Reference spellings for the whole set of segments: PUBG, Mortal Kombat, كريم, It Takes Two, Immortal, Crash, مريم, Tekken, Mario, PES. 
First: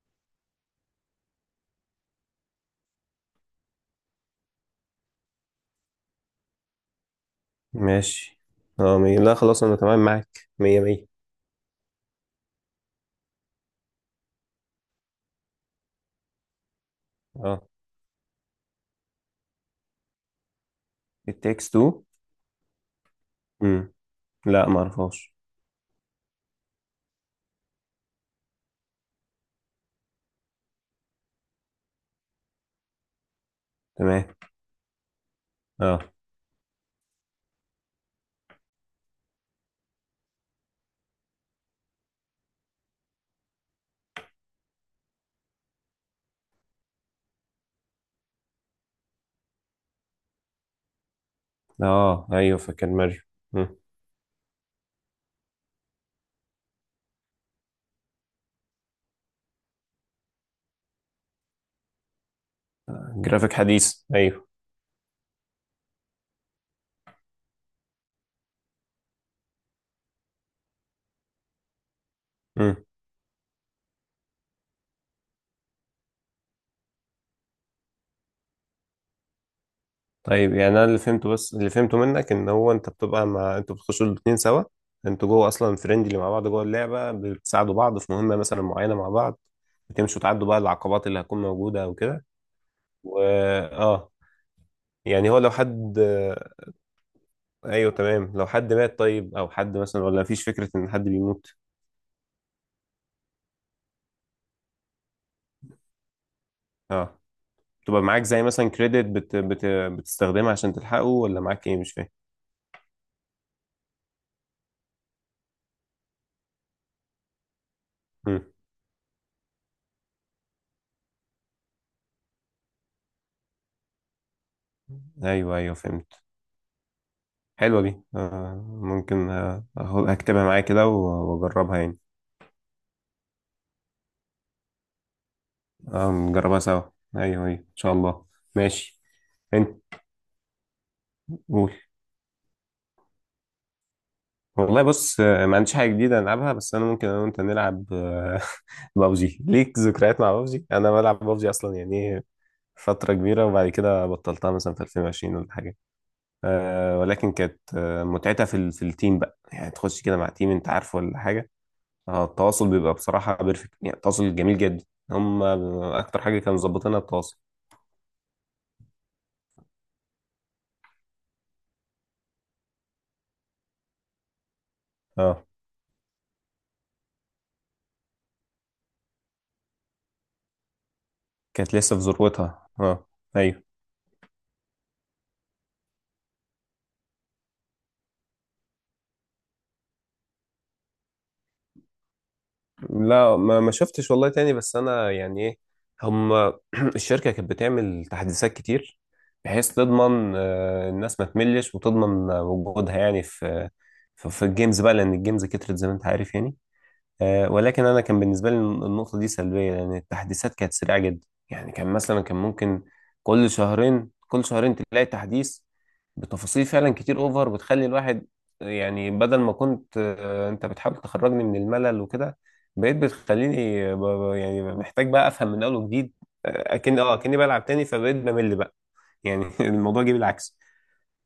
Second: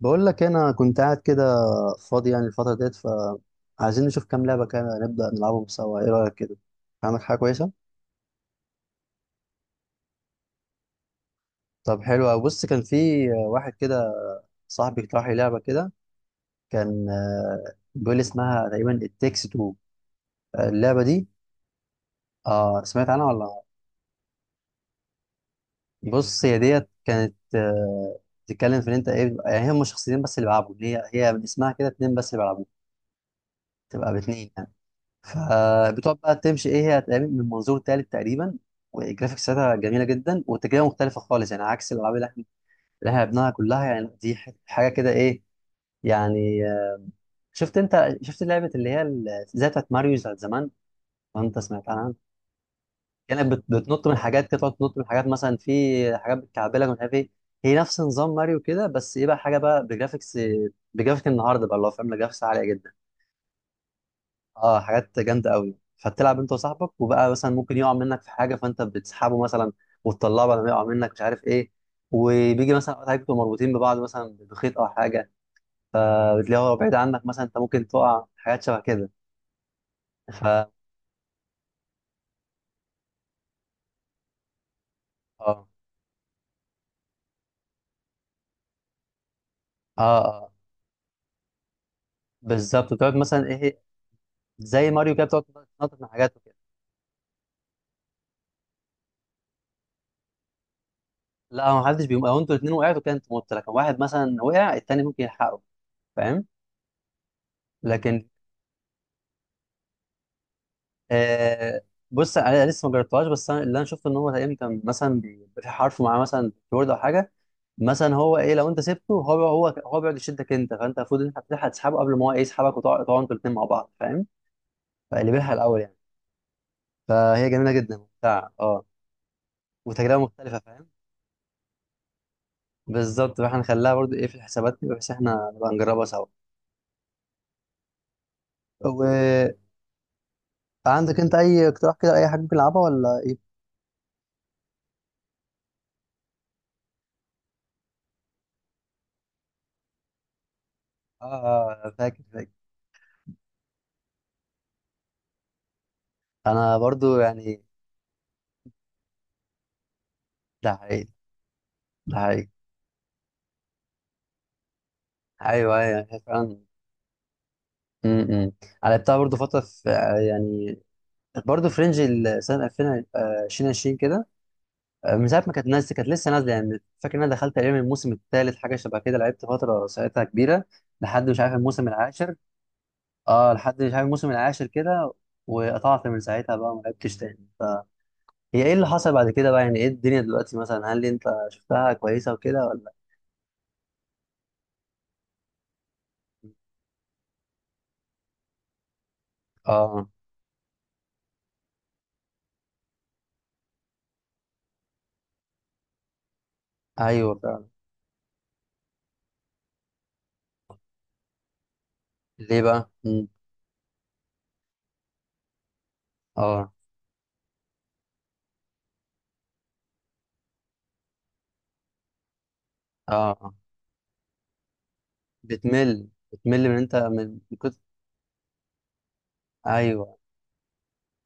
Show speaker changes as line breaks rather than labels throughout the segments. بقول لك انا كنت قاعد كده فاضي يعني الفتره ديت، فعايزين نشوف كام لعبه كده نبدا نلعبهم سوا. ايه رايك كده؟ عامل حاجه كويسه.
ماشي. لا خلاص انا تمام معاك مية مية.
طب حلو أوي. بص كان في واحد كده صاحبي اقترح لي لعبه كده، كان
اه،
بيقول لي اسمها تقريبا التكس تو، اللعبه دي.
it takes two.
اه سمعت عنها ولا
امم لا ما اعرفهاش.
لأ؟ بص هي ديت كانت بتتكلم في ان انت ايه يعني هم شخصيتين بس اللي بيلعبوا، هي من اسمها كده، اتنين بس اللي بيلعبوا، تبقى
تمام.
باتنين يعني.
اه.
فبتقعد بقى تمشي ايه، هي هتقابل من منظور تالت تقريبا، والجرافيكس بتاعتها جميله جدا والتجربه مختلفه خالص يعني، عكس الالعاب اللي احنا لعبناها كلها، يعني دي حاجه كده ايه. يعني شفت انت، شفت لعبه اللي هي زي بتاعت ماريو بتاعت زمان، وانت سمعت عنها.
اه ايوه، فاكر ماريو.
كانت
امم
بتنط من حاجات كده، تقعد تنط من حاجات، مثلا في حاجات بتكعبلك ومش عارف ايه. هي نفس نظام ماريو كده بس ايه بقى، حاجه بقى بجرافيكس، بجرافيك النهارده بقى، اللي هو فاهم جرافيكس عاليه جدا،
جرافيك حديث ايوه.
اه حاجات جامده قوي. فتلعب انت وصاحبك، وبقى مثلا ممكن يقع منك في حاجه فانت بتسحبه مثلا، وتطلعه بعد ما يقع منك مش عارف ايه. وبيجي
امم
مثلا اوقات حاجات بتبقوا مربوطين ببعض مثلا بخيط او حاجه، فبتلاقيه هو بعيد عنك مثلا، انت ممكن تقع، حاجات شبه كده. ف
طيب يعني
اه
انا اللي فهمته، بس اللي فهمته منك ان هو انت بتبقى مع، انتوا بتخشوا الاتنين سوا، انتوا جوه
اه
اصلا فريندلي مع بعض جوه اللعبه، بتساعدوا بعض في مهمه مثلا معينه مع بعض، بتمشوا تعدوا
اه
بقى العقبات اللي هتكون موجوده وكده.
بالظبط، بتقعد
و
مثلا ايه،
اه
زي ماريو كده
يعني هو
بتقعد
لو حد،
تنطط من حاجات وكده.
ايوه تمام، لو حد مات طيب، او حد مثلا، ولا مفيش فكره ان حد بيموت؟
لا ما حدش بيقوم، لو انتوا الاثنين وقعتوا كده انتوا مت، لكن واحد مثلا وقع، التاني ممكن يلحقه، فاهم؟
اه. تبقى معاك
لكن
زي مثلا كريدت بتستخدمها عشان تلحقه، ولا معاك ايه؟
آه
مش فاهم.
بص انا لسه ما جربتهاش، بس انا اللي انا شفته ان هو تقريبا كان مثلا بيبقى في حرف معاه مثلا، كيبورد او حاجه، مثلا هو
مم.
ايه لو انت سبته هو بيقعد يشدك انت، فانت المفروض ان انت بتلحق تسحبه قبل ما هو ايه يسحبك، وتقعد تقعدوا انتوا الاثنين مع بعض، فاهم؟ فقلبها
ايوه ايوه
الاول يعني.
فهمت.
فهي جميله
حلوه
جدا
دي
ممتعه،
آه.
اه.
ممكن آه
وتجربه
هكتبها
مختلفه
معايا كده
فاهم.
واجربها يعني.
بالظبط، فاحنا نخليها برضو ايه في الحسابات كده، بحيث احنا نبقى نجربها
اه
سوا.
نجربها سوا. ايوه ايوه ان شاء الله. ماشي.
وعندك
انت
انت اي
قول.
اقتراح كده، اي حاجه ممكن نلعبها ولا ايه؟
والله بص، ما عنديش حاجه جديده العبها، بس انا ممكن انا وانت نلعب، بابجي. ليك ذكريات مع بابجي؟ انا بلعب
اه،
بابجي اصلا،
فاكر
يعني
فاكر.
فترة كبيرة، وبعد كده بطلتها مثلا في 2020 ولا حاجة.
انا
آه
برضو
ولكن كانت
يعني،
متعتها في التيم بقى، يعني تخش كده مع تيم، انت
ده
عارفه
حقيقي،
ولا حاجة؟
ده
آه،
حقيقي.
التواصل بيبقى بصراحة بيرفكت، يعني التواصل جميل جدا. هم.
ايوه ايوه هي
أكتر حاجة كانوا
فعلا.
مظبطينها التواصل.
امم انا لعبتها برضه فتره في يعني برضه في رينج سنه 2020 كده، من ساعه
اه
ما كانت نازله، كانت لسه نازله يعني، فاكر ان انا دخلت تقريبا الموسم الثالث حاجه شبه كده، لعبت فتره ساعتها كبيره، لحد مش عارف
كانت
الموسم
لسه في
العاشر.
ذروتها اه.
اه
ايوه.
لحد مش عارف الموسم العاشر كده، وقطعت من ساعتها بقى ما لعبتش تاني. فهي ايه اللي حصل بعد كده بقى يعني، ايه الدنيا دلوقتي مثلا، هل انت شفتها كويسه وكده ولا؟
لا ما ما شفتش والله تاني، بس انا يعني ايه. هم. الشركه كانت بتعمل تحديثات كتير، بحيث
اه
تضمن الناس ما تملش، وتضمن وجودها يعني في الجيمز بقى، لان الجيمز كترت زي ما انت عارف يعني.
ايوه
آه،
فعلا.
ولكن انا كان بالنسبه لي النقطه دي سلبيه، لان التحديثات كانت سريعه جدا. يعني كان مثلا، كان
ليه
ممكن
بقى؟
كل شهرين كل شهرين تلاقي تحديث بتفاصيل
اه
فعلا كتير اوفر، بتخلي الواحد يعني، بدل ما كنت انت بتحاول تخرجني من الملل وكده، بقيت
اه.
بتخليني يعني محتاج بقى افهم من اول
بتمل
وجديد.
بتمل من انت
اكني
من
بلعب
كتر.
تاني، فبقيت بمل بقى. يعني الموضوع جه
ايوه.
بالعكس.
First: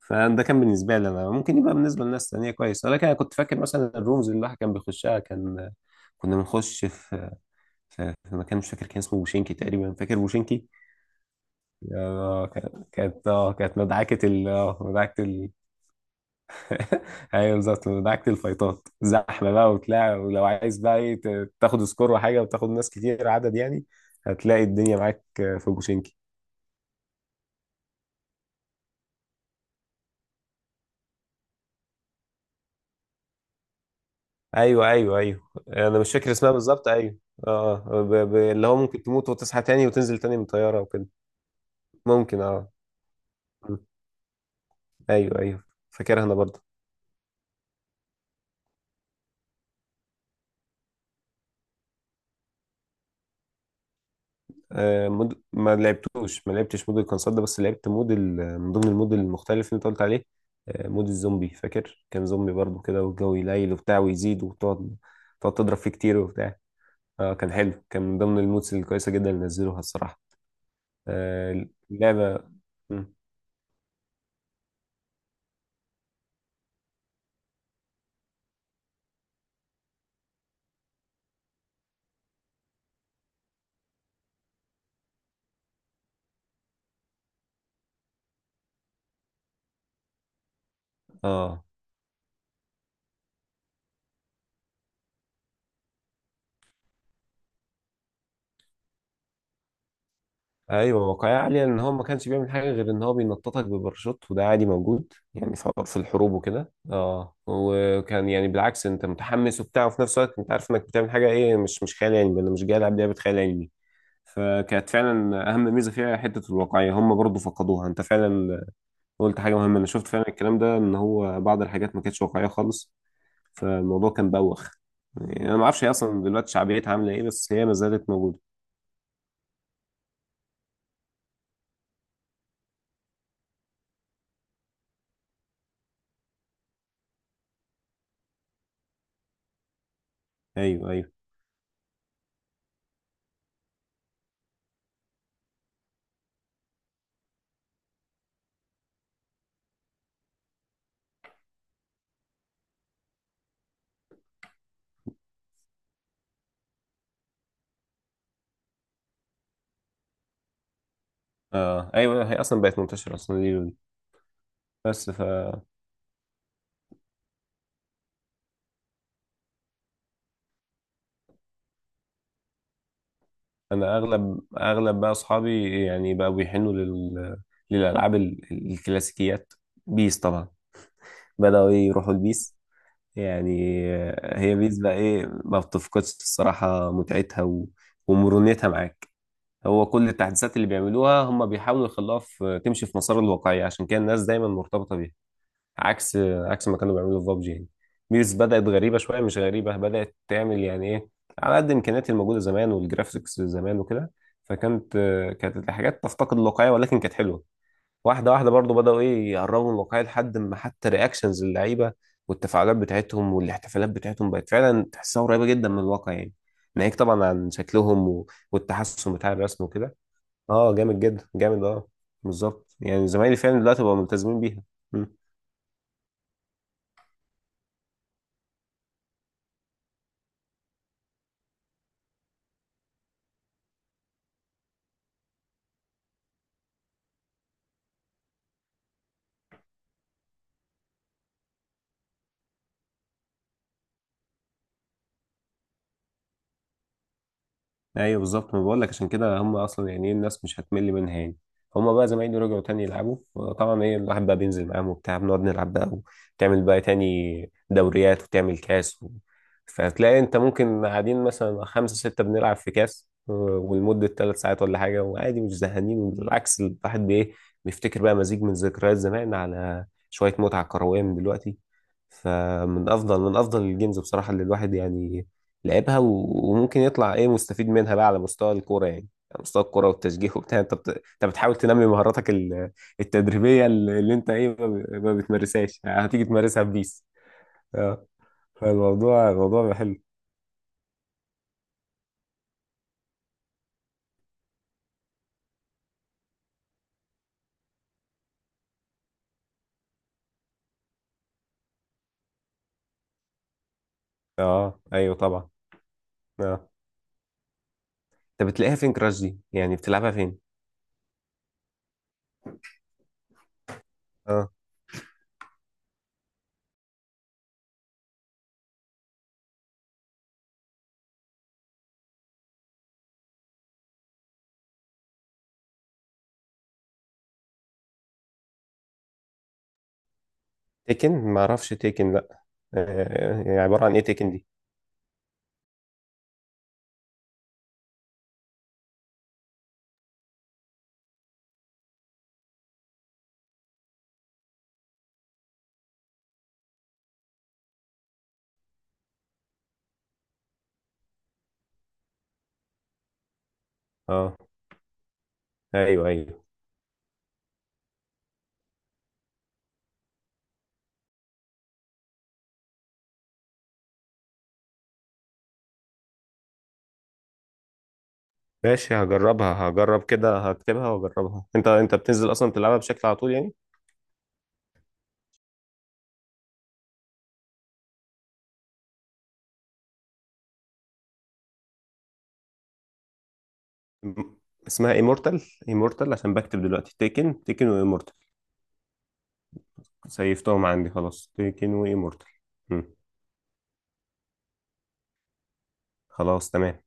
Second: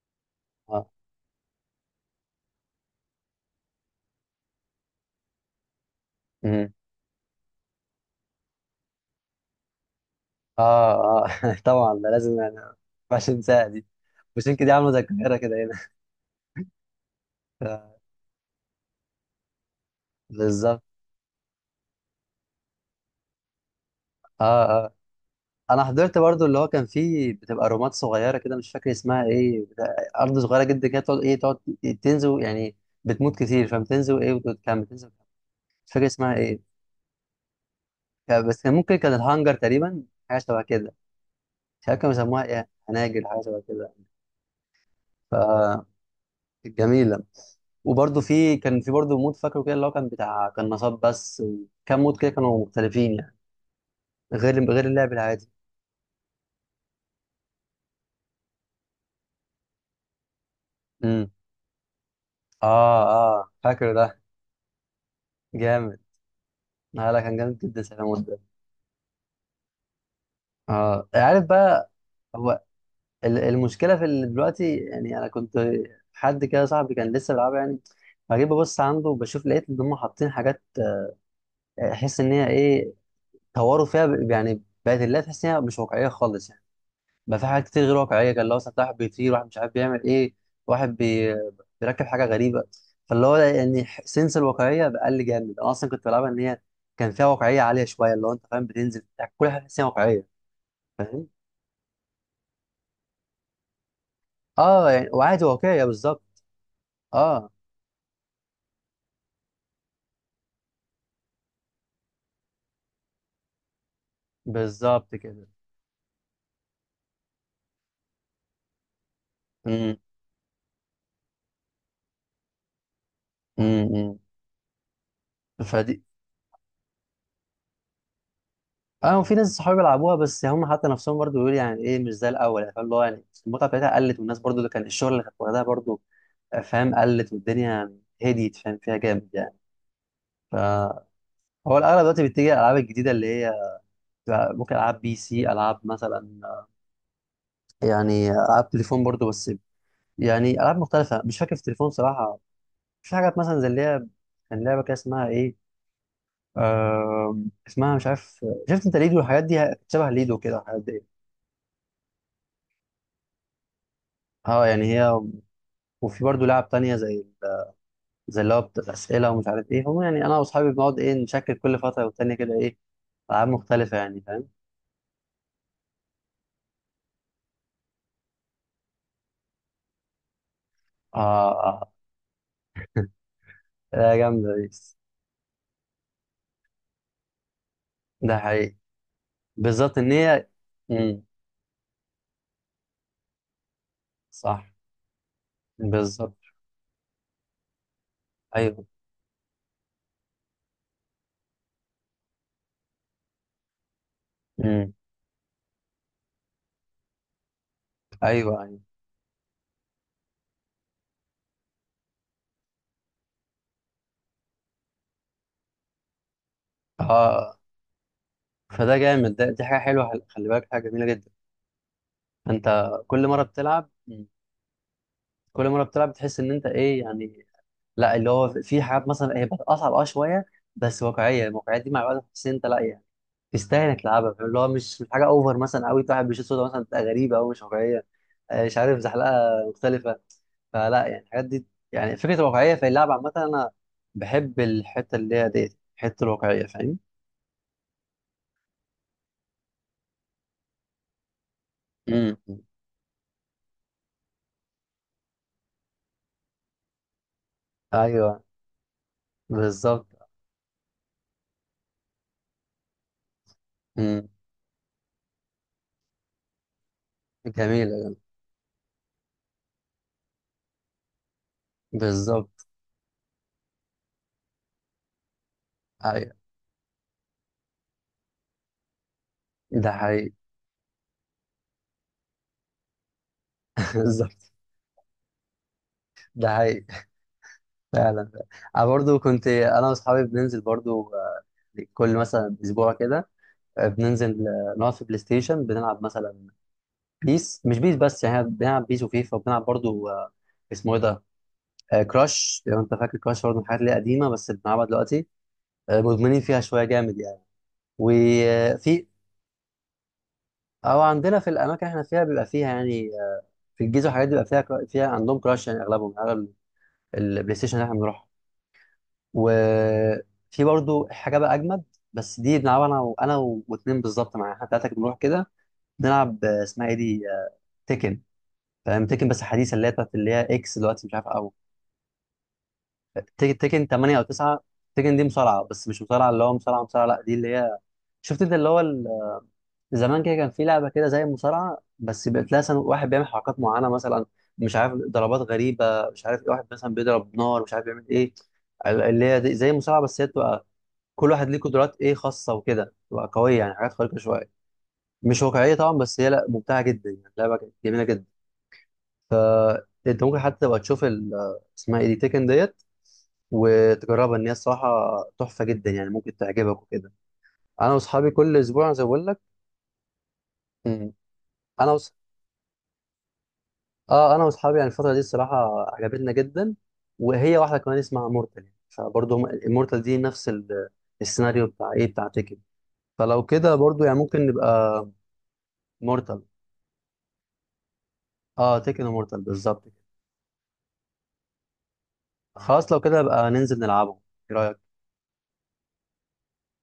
فده كان
اه.
بالنسبه لي انا، ممكن يبقى بالنسبه لناس تانيه كويس، ولكن انا كنت فاكر مثلا الرومز اللي الواحد كان بيخشها، كان كنا
مم.
بنخش في في في مكان مش فاكر كان اسمه بوشينكي تقريبا، فاكر
اه
بوشينكي؟
اه. طبعا ده لازم، يعني ما
كانت
ينفعش ننساها
كانت
دي. بوشينك دي عامله زي
مدعكة
القاهره
ال...
كده هنا.
ايوه بالظبط، مدعكة الفايتات، زحمة بقى وبتاع، ولو عايز
بالظبط.
بقى ايه تاخد سكور وحاجة، وتاخد ناس كتير عدد يعني،
اه
هتلاقي
اه،
الدنيا معاك في
انا
بوشينكي.
حضرت برضو اللي هو كان فيه بتبقى رومات صغيره كده، مش فاكر اسمها ايه، ارض صغيره جدا كده، تقعد ايه، تقعد تنزل يعني. بتموت كتير فبتنزل ايه، وتكمل
ايوه
تنزل
ايوه
وتكمل.
ايوه
مش
انا
فاكر
مش فاكر
اسمها
اسمها
ايه.
بالظبط، ايوه. اه
بس
اللي
كان
هو
ممكن
ممكن
كان
تموت
الهانجر
وتصحى تاني
تقريبا،
وتنزل تاني
حاجه
من
شبه
طيارة
كده،
وكده.
مش عارف كانوا
ممكن
بيسموها ايه،
اه.
هناجر حاجه شبه كده.
ايوه ايوه، فاكرها انا برضه.
فجميله. وبرضه في كان في برضه مود فاكره كده، اللي هو كان بتاع كان نصاب بس، وكام مود كده كانوا مختلفين يعني، غير
آه،
اللعب
مود...
العادي.
ما لعبتوش ما لعبتش مود الكونسول ده، بس لعبت من ضمن المود المختلف اللي انت قلت عليه، آه، مود
امم،
الزومبي، فاكر كان زومبي برضو
اه
كده، والجو
اه
يليل
فاكره
وبتاع،
ده.
ويزيد وتقعد تقعد تضرب فيه
جامد.
كتير وبتاع.
آه لا
اه
كان
كان
جامد جدا
حلو،
ساعة
كان من
المود ده.
ضمن المودز الكويسة جدا اللي نزلوها الصراحة.
اه عارف بقى،
اللعبة.
هو
مم.
المشكله في اللي دلوقتي يعني، انا كنت حد كده صاحبي كان لسه بيلعبها يعني، فجيت ببص عنده بشوف، لقيت ان هم حاطين حاجات، احس ان هي ايه، طوروا فيها يعني بقت اللعبه تحس ان هي مش واقعيه خالص يعني. ما في حاجات كتير غير واقعيه، كان لو مثلا واحد بيطير، واحد مش عارف بيعمل ايه، واحد بي...
اه
بيركب حاجه غريبه. فاللي هو يعني سنس الواقعيه بقل جامد، انا اصلا كنت بلعبها ان هي كان فيها واقعيه عاليه شويه، اللي هو انت فاهم بتنزل يعني كل حاجه تحس إنها واقعيه.
ايوه
فاهم.
واقعية عالية، ان هو ما كانش بيعمل حاجة غير ان هو بينططك بباراشوت، وده عادي
اه يعني،
موجود
وعادي
يعني في
واقعيه
في الحروب
بالظبط.
وكده اه،
اه،
وكان يعني بالعكس انت متحمس وبتاع، وفي نفس الوقت انت عارف انك بتعمل حاجة ايه، مش مش خيال علمي. انا مش جاي العب لعبة خيال علمي. فكانت
بالظبط كده.
فعلا اهم ميزة فيها حتة الواقعية، هم برضو فقدوها. انت فعلا قلت حاجة مهمة، انا
امم،
شفت فعلا الكلام ده، ان هو بعض الحاجات ما كانتش واقعية خالص. فالموضوع
إمم.
كان بوخ، يعني انا ما اعرفش هي
فدي
اصلا دلوقتي شعبيتها عاملة ايه، بس هي ما زالت موجودة.
اه. وفي ناس صحابي بيلعبوها بس هم حتى نفسهم برضو بيقولوا يعني ايه مش زي الاول يعني، فاهم اللي هو يعني المتعه بتاعتها قلت، والناس برضو اللي كان الشغل اللي كانت واخداها برضو فاهم قلت، والدنيا هديت فاهم فيها جامد يعني.
ايوه ايوه.
فهو الاغلب دلوقتي بيتجه الالعاب الجديده اللي هي بتبقى ممكن العاب بي سي، العاب مثلا يعني العاب تليفون برضو، بس يعني العاب مختلفه. مش فاكر في التليفون صراحه في حاجات مثلا، زي اللي هي كان لعبه كده اسمها ايه، اسمها مش عارف. شفت انت ليدو؟ الحاجات دي شبه ليدو كده الحاجات دي.
اه ايوه هي اصلا بقت منتشرة اصلا دي،
اه يعني
بس
هي،
فانا،
وفي برضو لعب تانية، زي زي اللي هو بتاعت الاسئله ومش عارف ايه هم، يعني انا واصحابي بنقعد ايه، نشكل كل فتره والتانيه كده ايه، العاب مختلفه يعني
اغلب
فاهم.
اغلب بقى اصحابي يعني بقوا بيحنوا للالعاب الكلاسيكيات. بيس طبعا.
اه،
بداوا إيه،
اه.
يروحوا البيس يعني.
لا جامده
هي
دي.
بيس بقى ايه، ما بتفقدش الصراحه متعتها و...
ده
ومرونتها
حقيقي،
معاك. هو
بالظبط
كل
ان هي.
التحديثات اللي بيعملوها،
امم،
هم بيحاولوا يخلوها تمشي في مسار الواقعيه، عشان كده الناس دايما
صح،
مرتبطه بيها. عكس
بالظبط.
عكس ما كانوا بيعملوا في بابجي يعني. بيس بدأت
ايوه.
غريبة شوية، مش غريبة، بدأت تعمل يعني ايه على قد إمكانيات الموجودة زمان والجرافيكس زمان وكده.
امم.
فكانت كانت الحاجات تفتقد الواقعية، ولكن كانت حلوة. واحدة واحدة
ايوه
برضو
ايوه
بدأوا ايه يقربوا من الواقعية، لحد ما حتى رياكشنز اللعيبة والتفاعلات بتاعتهم والاحتفالات بتاعتهم بقت فعلا تحسها قريبة جدا من الواقع يعني. ناهيك طبعا عن
اه.
شكلهم
فده
والتحسن بتاع
جامد ده،
الرسم
دي حاجه
وكده.
حلوه، خلي بالك
اه
حاجه
جامد
جميله
جدا
جدا.
جامد اه. بالظبط،
انت
يعني
كل
زمايلي
مره
فعلا دلوقتي
بتلعب،
بقوا ملتزمين بيها.
كل مره بتلعب بتحس ان انت ايه يعني. لا اللي هو في حاجات مثلا هي بتبقى اصعب اه شويه، بس واقعيه. الواقعيه دي مع الوقت بتحس ان انت لا يعني تستاهل انك تلعبها، فاهم؟ اللي هو مش مش حاجه اوفر مثلا قوي، واحد بيشوط سودا مثلا تبقى غريبه او مش واقعيه، مش عارف، زحلقه مختلفه. فلا يعني الحاجات دي، يعني فكره واقعيه في اللعب عامه، انا بحب الحته اللي هي ديت، الحته الواقعيه فاهم.
ايوه بالظبط، ما بقول لك عشان كده هم اصلا يعني ايه، الناس مش هتمل منها يعني. هم بقى
امم،
زمايلي رجعوا تاني يلعبوا، طبعا ايه الواحد بقى بينزل معاهم وبتاع، بنقعد نلعب بقى، وتعمل بقى تاني دوريات،
ايوه،
وتعمل كاس
بالظبط.
فتلاقي انت ممكن قاعدين مثلا خمسة ستة بنلعب في كاس ولمدة
امم،
3 ساعات ولا حاجة، وعادي مش زهقانين، بالعكس الواحد بايه،
جميله،
بيفتكر بقى
جميلة.
مزيج من ذكريات زمان على شوية متعة كروية من دلوقتي.
بالظبط.
فمن افضل الجيمز بصراحة اللي الواحد يعني لعبها
ايوه،
وممكن يطلع ايه مستفيد منها بقى على مستوى الكوره يعني، على مستوى الكوره
ده حقيقي.
والتشجيع وبتاع. انت انت بتحاول تنمي مهاراتك التدريبيه اللي اللي انت ايه
بالظبط،
ما بتمارسهاش، هتيجي
ده
تمارسها في
حقيقي،
بيس. اه.
فعلا فعلا. انا برضو
فالموضوع
كنت
الموضوع بقى
انا
حلو.
واصحابي بننزل برضو كل مثلا اسبوع كده، بننزل نقعد في بلاي ستيشن بنلعب مثلا بيس، مش بيس بس يعني، إحنا بنلعب بيس وفيفا، وبنلعب برضو اسمه ايه ده، آه كراش، لو انت فاكر كراش، برضو من الحاجات اللي هي قديمه بس
اه
بنلعبها
ايوه
دلوقتي.
طبعا.
آه مدمنين فيها
اه.
شويه جامد يعني.
انت بتلاقيها فين
وفي،
كراش دي، يعني بتلعبها فين؟
او عندنا في الاماكن اللي احنا فيها بيبقى فيها يعني في الجيزه والحاجات دي بيبقى
اه
فيها فيها عندهم كراش يعني اغلبهم، اغلب البلاي ستيشن اللي احنا بنروحها. وفي برضو حاجه بقى اجمد، بس دي بنلعبها انا وانا واتنين بالظبط معايا، احنا ثلاثه بنروح كده نلعب اسمها ايه دي، تيكن. فاهم تيكن، بس حديثه اللي هي بتاعت اللي هي اكس دلوقتي،
تيكن،
مش عارف،
ما
او
اعرفش تيكن لا. آه، يعني عباره
تيكن
عن ايه
8 او
تيكن دي؟
9. تيكن دي مصارعه، بس مش مصارعه اللي هو مصارعه مصارعه، لا دي اللي هي، شفت انت اللي هو زمان كده كان في لعبه كده زي المصارعه، بس بقت لها واحد بيعمل حركات معينه مثلا، مش عارف ضربات غريبه مش عارف ايه، واحد مثلا بيضرب نار مش عارف بيعمل ايه، زي المصارعه بس هي تبقى كل واحد ليه قدرات ايه خاصه وكده، تبقى قويه يعني، حاجات خارقه
اه
شويه، مش واقعيه طبعا،
ايوه
بس هي
ايوه.
لا ممتعه جدا يعني، لعبه جميله جدا. فانت ممكن حتى تبقى تشوف اسمها ايه دي، تيكن ديت، وتجربها ان هي الصراحه تحفه جدا يعني، ممكن تعجبك وكده. انا واصحابي كل
ماشي
اسبوع زي ما بقول لك.
هجربها، هجرب كده، هكتبها
مم.
واجربها. انت انت
انا وص...
بتنزل اصلا تلعبها بشكل على طول يعني؟
اه انا واصحابي يعني الفتره دي الصراحه عجبتنا جدا. وهي واحده كمان اسمها مورتال، يعني فبرضه هم المورتال دي نفس السيناريو بتاع ايه، بتاع تيكن، فلو كده برضه يعني
م-
ممكن
اسمها
نبقى.
ايمورتال؟ ايمورتال، عشان
مورتال،
بكتب دلوقتي، تيكن وايمورتال.
اه تيكن ومورتال بالظبط كده.
سيفتهم عندي خلاص، تيكن وايمورتال. مم.
خلاص لو كده بقى ننزل نلعبهم. ايه رايك؟
خلاص تمام.